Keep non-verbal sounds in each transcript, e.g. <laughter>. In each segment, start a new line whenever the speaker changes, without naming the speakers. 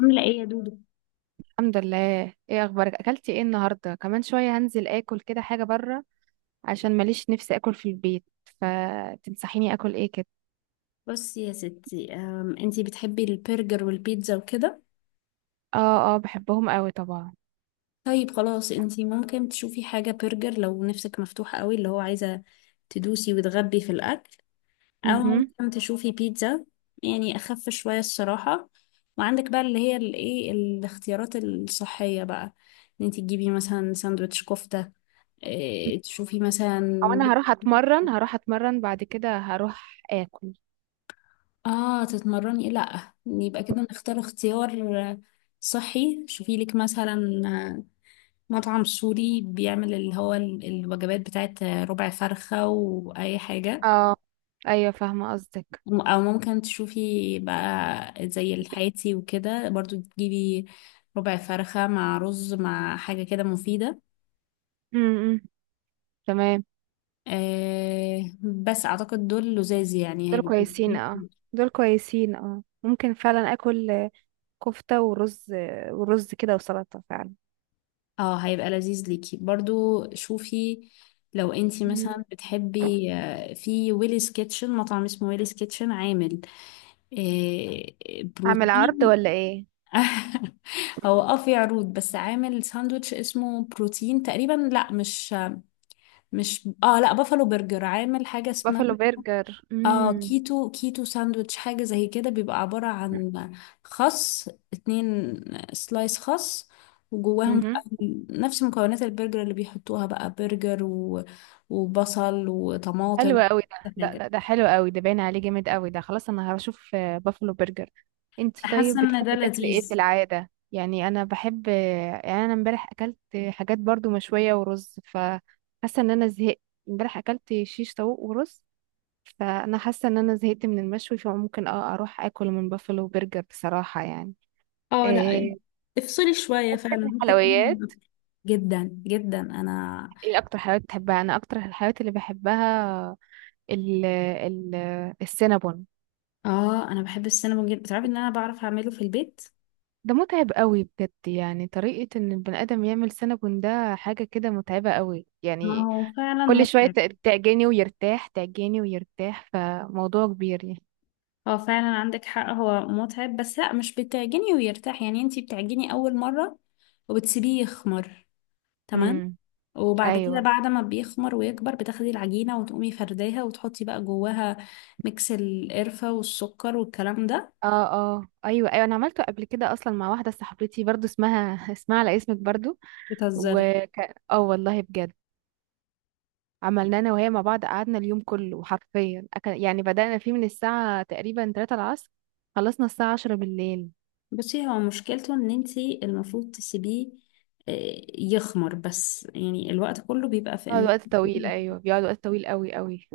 عاملة ايه يا دودو؟
الحمد لله، ايه اخبارك؟ اكلتي ايه النهارده؟ كمان شويه هنزل اكل كده حاجه بره عشان ماليش نفسي اكل في البيت. فتنصحيني اكل ايه كده؟
بصي يا ستي انتي بتحبي البرجر والبيتزا وكده.
اه بحبهم قوي طبعا.
طيب خلاص انتي ممكن تشوفي حاجة برجر لو نفسك مفتوحة قوي اللي هو عايزة تدوسي وتغبي في الأكل، أو
امم.
ممكن تشوفي بيتزا، يعني أخف شوية الصراحة. وعندك بقى اللي هي الايه الاختيارات الصحية بقى، ان انتي تجيبي مثلا ساندوتش كفتة، إيه، تشوفي مثلا.
او انا هروح اتمرن، بعد كده هروح اكل.
اه تتمرني لا يبقى كده نختار اختيار صحي. شوفي لك مثلا مطعم سوري بيعمل اللي هو الوجبات بتاعت ربع فرخة وأي حاجة.
اه، ايوه فاهمه قصدك.
أو ممكن تشوفي بقى زي الحياتي وكده برضو تجيبي ربع فرخة مع رز مع حاجة كده مفيدة.
امم، تمام.
آه بس أعتقد دول لذاذ يعني
دول
هيبقوا،
كويسين اه دول كويسين اه، ممكن فعلا اكل كفته ورز، ورز كده وسلطه فعلا.
اه هيبقى لذيذ ليكي برضو. شوفي لو انتي
مم.
مثلا بتحبي في ويليز كيتشن، مطعم اسمه ويليز كيتشن عامل آه،
اعمل عرض
بروتين.
ولا ايه؟
<laughs> هو اه في عروض، بس عامل ساندوتش اسمه بروتين تقريبا، لا مش مش اه لا بافالو برجر عامل حاجة اسمها
بافلو برجر،
اه
امم.
كيتو ساندويتش، حاجة زي كده، بيبقى عبارة عن خس، 2 سلايس خس، وجواهم بقى
مهم.
نفس مكونات البرجر اللي بيحطوها بقى، برجر و... وبصل وطماطم،
حلو قوي ده،
كل
ده
حاجة.
ده, ده حلو قوي ده، باين عليه جامد قوي ده. خلاص انا هشوف بافلو برجر. انتي
أنا
طيب
حاسة ان ده
بتحبي تاكلي ايه في
لذيذ.
العاده؟ يعني انا بحب يعني انا امبارح اكلت حاجات برضو مشويه ورز، فحاسه ان انا زهقت. امبارح اكلت شيش طاووق ورز، فانا حاسه ان انا زهقت من المشوي، فممكن اه اروح اكل من بافلو برجر بصراحه يعني.
اه لا
إيه.
افصلي شوية
بتحبي تاكلي
فعلا، روحي كلي من
حلويات؟
بره. جدا جدا انا.
ايه اكتر حلويات بتحبها؟ انا اكتر الحلويات اللي بحبها ال ال السينابون.
اه انا بحب السينما جدا، تعرفي ان انا بعرف اعمله في البيت.
ده متعب قوي بجد، يعني طريقة ان البني ادم يعمل سينابون ده حاجة كده متعبة قوي
ما
يعني.
هو فعلا
كل شوية
متعب.
تعجني ويرتاح، فموضوع كبير يعني.
هو فعلا عندك حق هو متعب، بس لا مش بتعجني ويرتاح، يعني انتي بتعجني اول مرة وبتسيبيه يخمر، تمام،
امم،
وبعد كده
ايوه.
بعد ما بيخمر ويكبر بتاخدي العجينة وتقومي فرداها وتحطي بقى جواها ميكس القرفة والسكر والكلام ده.
اه اه ايوه ايوه، انا عملته قبل كده اصلا مع واحدة صاحبتي برضو اسمها <laughs> اسمها على اسمك برضو.
بتهزري.
وك اه والله بجد، عملنا انا وهي مع بعض، قعدنا اليوم كله حرفيا أكل. يعني بدأنا فيه من الساعة تقريبا 3 العصر، خلصنا الساعة 10 بالليل.
بصي هو مشكلته ان انتي المفروض تسيبيه يخمر، بس يعني الوقت كله بيبقى في ان
بيقعد
انتي
وقت طويل،
تسيبيه يخمر.
ايوه بيقعد وقت طويل قوي قوي.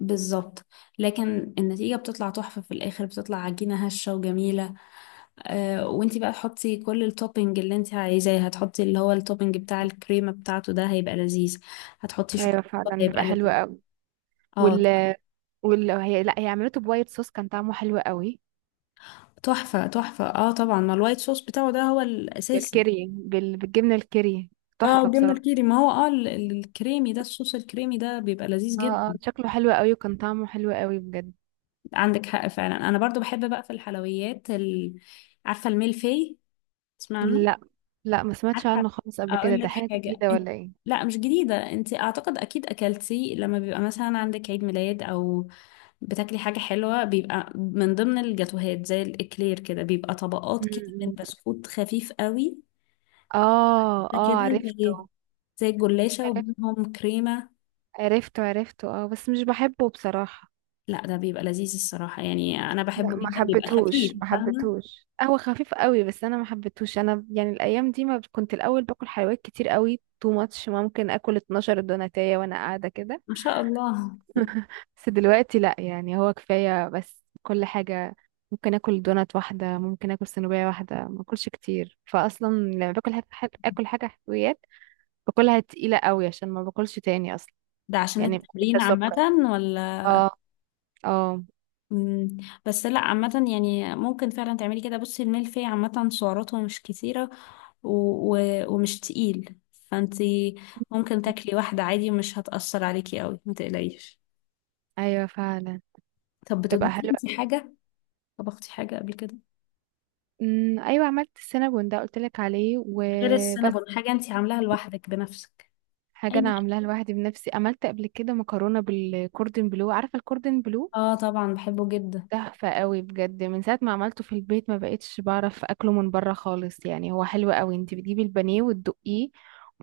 بالظبط. لكن النتيجة بتطلع تحفة في الآخر، بتطلع عجينة هشة وجميلة. آه وانتي بقى تحطي كل التوبينج اللي انتي عايزاه، هتحطي اللي هو التوبينج بتاع الكريمة بتاعته، ده هيبقى لذيذ، هتحطي
ايوه
شوكولاتة
فعلا بيبقى
هيبقى
حلو
لذيذ.
قوي.
اه.
وال وال هي لا، هي عملته بوايت صوص كان طعمه حلو قوي.
تحفة تحفة اه طبعا، ما الوايت صوص بتاعه ده هو الأساسي.
بالكيري، بالجبنه الكيري،
اه
تحفه
وجبنة
بصراحه.
الكيري، ما هو اه الكريمي ده، الصوص الكريمي ده بيبقى لذيذ
اه اه،
جدا.
شكله حلو قوي وكان طعمه حلو قوي بجد.
عندك حق فعلا. انا برضو بحب بقى في الحلويات عارفة الميلفي؟ تسمعنا؟
لا، لا ما سمعتش
عارفة،
عنه خالص قبل كده.
اقول
ده
لك
حاجه
حاجة
جديده
انت،
ولا ايه؟
لا مش جديدة، انت اعتقد اكيد اكلتي لما بيبقى مثلا عندك عيد ميلاد او بتاكلي حاجة حلوة، بيبقى من ضمن الجاتوهات زي الاكلير كده، بيبقى طبقات كده من
امم.
بسكوت خفيف قوي،
اه
ده
اه
كده
عرفته.
زي زي الجلاشة
عرفت-
وبينهم كريمة.
عرفته عرفته اه، بس مش بحبه بصراحه.
لا ده بيبقى لذيذ الصراحة، يعني انا
لا،
بحبه
ما
جدا، بيبقى
حبيتهوش
خفيف
ما
فاهمة.
حبيتهوش هو خفيف قوي بس انا ما حبيتهوش. انا يعني الايام دي، ما كنت الاول باكل حلويات كتير قوي، تو ماتش. ممكن اكل 12 دوناتية وانا قاعده كده.
ما شاء الله.
<laughs> بس دلوقتي لا، يعني هو كفايه بس كل حاجه. ممكن اكل دونات واحده، ممكن اكل سنوبيه واحده، ما اكلش كتير. فاصلا لما باكل حاجه اكل حاجه حلويات، باكلها تقيله قوي عشان ما باكلش تاني اصلا.
ده عشان
يعني
التمرين عامة؟
السكر.
ولا.
اه. اه.
مم. بس لا عامة يعني ممكن فعلا تعملي كده، بصي الملفي عامة سعراته مش كتيرة و... و... ومش تقيل، فانتي ممكن تاكلي واحدة عادي ومش هتأثر عليكي قوي، ما تقلقيش.
ايوه فعلا
طب
تبقى
بتطبخي
حلوه.
انتي حاجة؟ طبختي حاجة قبل كده؟
امم، ايوه عملت السينابون ده قلت لك عليه
غير
وبس.
السينابون حاجة انتي عاملاها لوحدك بنفسك؟
حاجه
اي،
انا عاملاها لوحدي بنفسي، عملت قبل كده مكرونه بالكوردن بلو. عارفه الكوردن بلو؟
اه طبعا بحبه جدا.
تحفه قوي بجد، من ساعه ما عملته في البيت ما بقتش بعرف اكله من بره خالص. يعني هو حلو قوي، انت بتجيبي البانيه وتدقيه،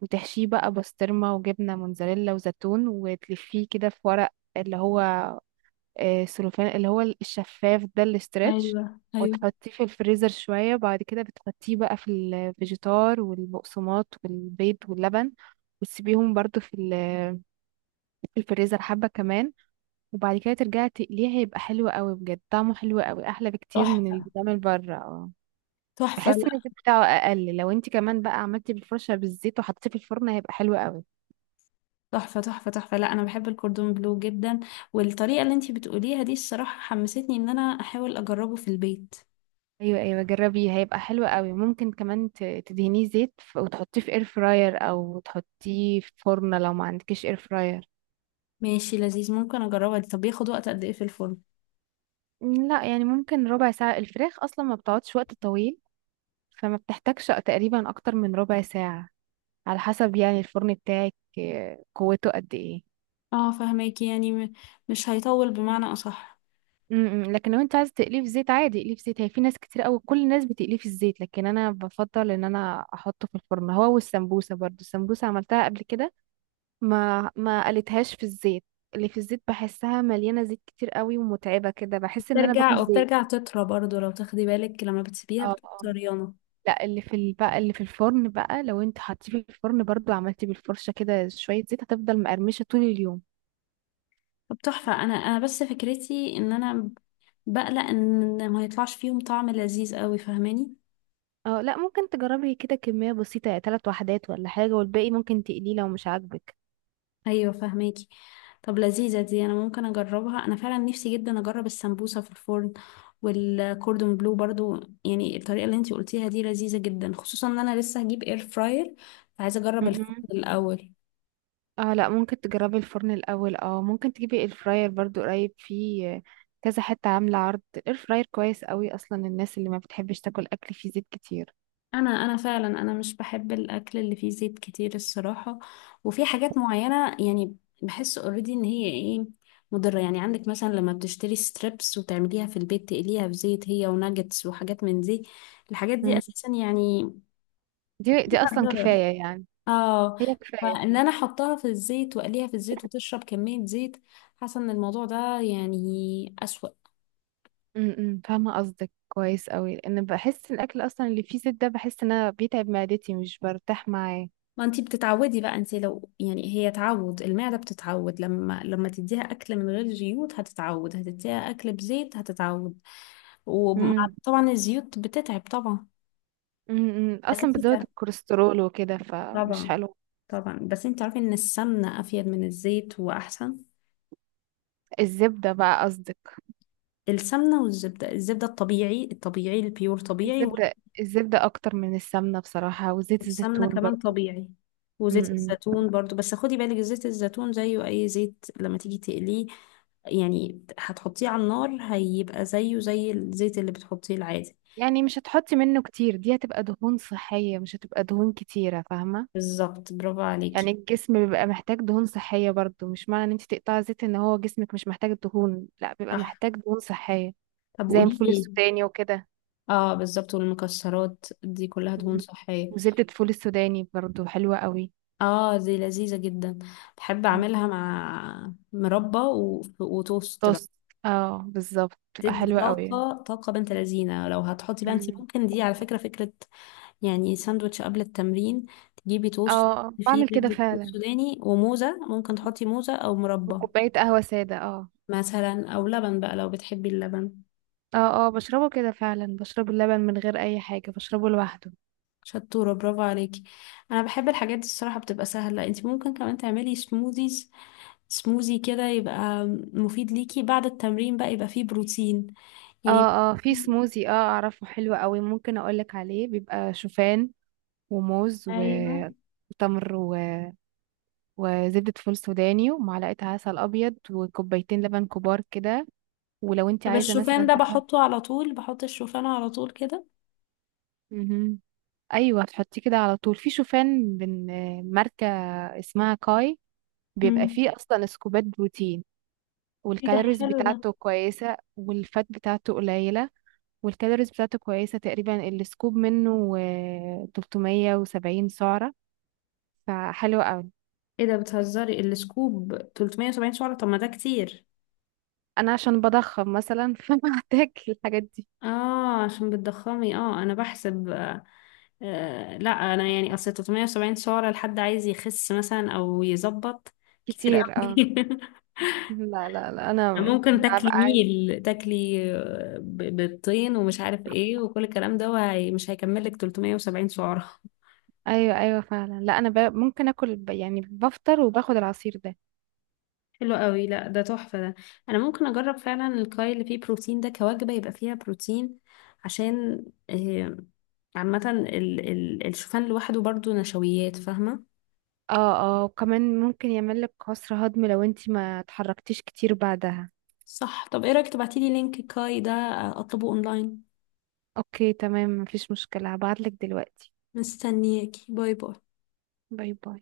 وتحشيه بقى بسطرمه وجبنه موتزاريلا وزيتون، وتلفيه كده في ورق اللي هو السلوفان، اللي هو الشفاف ده، الاسترتش.
ايوه ايوه،
وتحطيه في الفريزر شوية، بعد كده بتحطيه بقى في الفيجيتار والبقسماط والبيض واللبن، وتسيبيهم برضو في في الفريزر حبة كمان، وبعد كده ترجعي تقليه. هيبقى حلو قوي بجد، طعمه حلو قوي، احلى بكتير من اللي
تحفة
بيتعمل بره. اه،
تحفة
بحس
لا،
ان الزيت بتاعه اقل. لو انت كمان بقى عملتي بالفرشة بالزيت وحطيتيه في الفرن هيبقى حلو قوي.
تحفة تحفة تحفة لا انا بحب الكوردون بلو جدا، والطريقة اللي انتي بتقوليها دي الصراحة حمستني ان انا احاول اجربه في البيت.
ايوه ايوه جربيه هيبقى حلو قوي. ممكن كمان تدهنيه زيت وتحطيه في اير فراير، او تحطيه في فرن لو ما عندكش اير فراير.
ماشي لذيذ، ممكن اجربها دي. طب بياخد وقت قد ايه في الفرن؟
لا يعني ممكن ربع ساعة، الفراخ اصلا ما بتقعدش وقت طويل، فما بتحتاجش تقريبا اكتر من ربع ساعة. على حسب يعني الفرن بتاعك قوته قد ايه.
اه فهماكي، يعني مش هيطول بمعنى اصح.
م- م. لكن لو انت عايز تقليه في زيت عادي اقليه في زيت، هي في ناس كتير قوي، كل الناس بتقليه في الزيت، لكن انا بفضل ان انا احطه في الفرن، هو والسمبوسة برضو. السمبوسة عملتها قبل كده ما قلتهاش في الزيت. اللي في الزيت بحسها مليانة زيت كتير قوي ومتعبة كده، بحس ان انا
بترجع
باكل زيت.
وبترجع تطرى برضو لو تاخدي بالك، لما بتسيبيها
اه
بتبقى طريانه.
لا اللي في بقى اللي في الفرن بقى، لو انت حطيه في الفرن برضو عملتي بالفرشة كده شوية زيت، هتفضل مقرمشة طول اليوم.
طب تحفه، انا بس فكرتي ان انا بقلق ان ما يطلعش فيهم طعم لذيذ قوي، فاهماني.
اه لا ممكن تجربي كده كمية بسيطة، ثلاث وحدات ولا حاجة، والباقي ممكن تقليه لو مش عاجبك.
ايوه فهماكي. طب لذيذه دي، انا ممكن اجربها، انا فعلا نفسي جدا اجرب السمبوسه في الفرن والكوردون بلو برضو، يعني الطريقه اللي انتي قلتيها دي لذيذه جدا، خصوصا ان انا لسه هجيب اير فراير، فعايزه اجرب الفرن
مهم.
الاول.
اه لا ممكن تجربي الفرن الاول، اه ممكن تجيبي الفراير برضو قريب، فيه كذا حتة عاملة عرض. الاير فراير كويس قوي اصلا الناس اللي ما بتحبش تاكل اكل فيه زيت كتير.
انا انا فعلا انا مش بحب الاكل اللي فيه زيت كتير الصراحه، وفي حاجات معينه يعني بحس اوريدي ان هي ايه مضره، يعني عندك مثلا لما بتشتري ستريبس وتعمليها في البيت تقليها في زيت، هي وناجتس وحاجات من دي، الحاجات دي
مم.
اساسا يعني
دي
فيها
اصلا
ضرر،
كفايه يعني،
اه
هي كفايه.
فان انا احطها في الزيت واقليها في الزيت وتشرب كمية زيت، حاسة ان الموضوع ده يعني اسوأ.
امم، فاهمه قصدك كويس قوي، لان بحس الاكل اصلا اللي فيه زيت ده بحس ان انا بيتعب معدتي مش برتاح معاه.
ما انتي بتتعودي بقى، انتي لو يعني هي تعود المعدة بتتعود، لما تديها اكل من غير زيوت هتتعود، هتديها اكل بزيت هتتعود،
امم.
وطبعا الزيوت بتتعب طبعا.
امم،
بس
اصلا بتزود الكوليسترول وكده فمش
طبعا
حلو.
طبعا. بس انتي عارفة ان السمنة افيد من الزيت واحسن.
الزبده بقى قصدك؟
السمنة والزبدة، الزبدة الطبيعي الطبيعي البيور طبيعي.
الزبده، الزبده اكتر من السمنه بصراحه، وزيت
السمنة
الزيتون
كمان
برضو.
طبيعي، وزيت
امم.
الزيتون برضو، بس خدي بالك زيت الزيتون زيه أي زيت لما تيجي تقليه، يعني هتحطيه على النار هيبقى زيه زي الزيت اللي بتحطيه العادي.
يعني مش هتحطي منه كتير، دي هتبقى دهون صحيه مش هتبقى دهون كتيره، فاهمه؟
بالظبط برافو
يعني
عليكي.
الجسم بيبقى محتاج دهون صحية برضو، مش معنى ان انت تقطعي زيت ان هو جسمك مش محتاج الدهون، لا بيبقى
صح.
محتاج دهون صحية.
طب
زي
قولي
الفول
لي.
السوداني وكده.
اه بالظبط، والمكسرات دي كلها دهون
مم.
صحية.
وزبدة فول السوداني برضو حلوة قوي.
اه دي لذيذة جدا، بحب
مم.
اعملها مع مربى وتوست بقى.
توست. اه بالظبط بتبقى
تدي
حلوة قوي.
طاقة، طاقة بنت لذينة، لو هتحطي بقى انت
مم.
ممكن دي على فكرة فكرة، يعني ساندوتش قبل التمرين، تجيبي توست
اه
فيه
بعمل كده
زبدة فول
فعلا.
سوداني وموزة، ممكن تحطي موزة أو مربى
وكوباية قهوة سادة، اه.
مثلا، أو لبن بقى لو بتحبي اللبن.
اه اه، بشربه كده فعلا، بشرب اللبن من غير اي حاجة، بشربه لوحده.
شطورة برافو عليكي. أنا بحب الحاجات دي الصراحة بتبقى سهلة، انتي ممكن كمان تعملي سموزيز، سموزي كده، يبقى مفيد ليكي بعد التمرين بقى، يبقى فيه بروتين يعني.
اه اه، في سموزي اه اعرفه حلو قوي، ممكن اقولك عليه. بيبقى شوفان وموز
أيوة.
وتمر وزبدة فول سوداني ومعلقة عسل أبيض وكوبايتين لبن كبار كده. ولو انت
طب
عايزة
الشوفان
مثلا
ده
تحط.
بحطه على طول، بحط الشوفان على طول كده؟
مهم. أيوة، تحطيه كده على طول. في شوفان من ماركة اسمها كاي، بيبقى
مم.
فيه أصلا سكوبات بروتين،
ايه ده
والكالوريز
حلو ده.
بتاعته كويسة والفات بتاعته قليلة. والكالوريز بتاعته كويسة، تقريبا السكوب منه 370 سعرة، فحلو قوي.
ايه ده بتهزري؟ السكوب 370 سعرة؟ طب ما ده كتير.
أنا عشان بضخم مثلا <laughs> فبحتاج الحاجات دي.
اه عشان بتضخمي، اه انا بحسب آه، لا انا يعني اصل 370 سعرة لحد عايز يخس مثلا او يظبط، كتير
كتير،
قوي.
اه. لا لا لا
<laughs>
انا
ممكن تاكلي
ببقى عايزة.
ميل، تاكلي بيضتين ومش عارف ايه وكل الكلام ده، وهي مش هيكملك 370 سعرة.
ايوه ايوه فعلا. لا انا ممكن اكل يعني بفطر وباخد العصير ده.
حلو قوي لا ده تحفة ده، انا ممكن اجرب فعلا الكاي اللي فيه بروتين ده كوجبة، يبقى فيها بروتين عشان آه، عامة ال الشوفان لوحده برضو نشويات فاهمة.
اه. اه وكمان ممكن يعمل لك عسر هضم لو انتي ما اتحركتيش كتير بعدها.
صح. طب ايه رأيك تبعتيلي لينك كاي ده اطلبه اونلاين.
اوكي تمام، مفيش مشكلة هبعتلك دلوقتي.
مستنياكي، باي باي.
باي باي.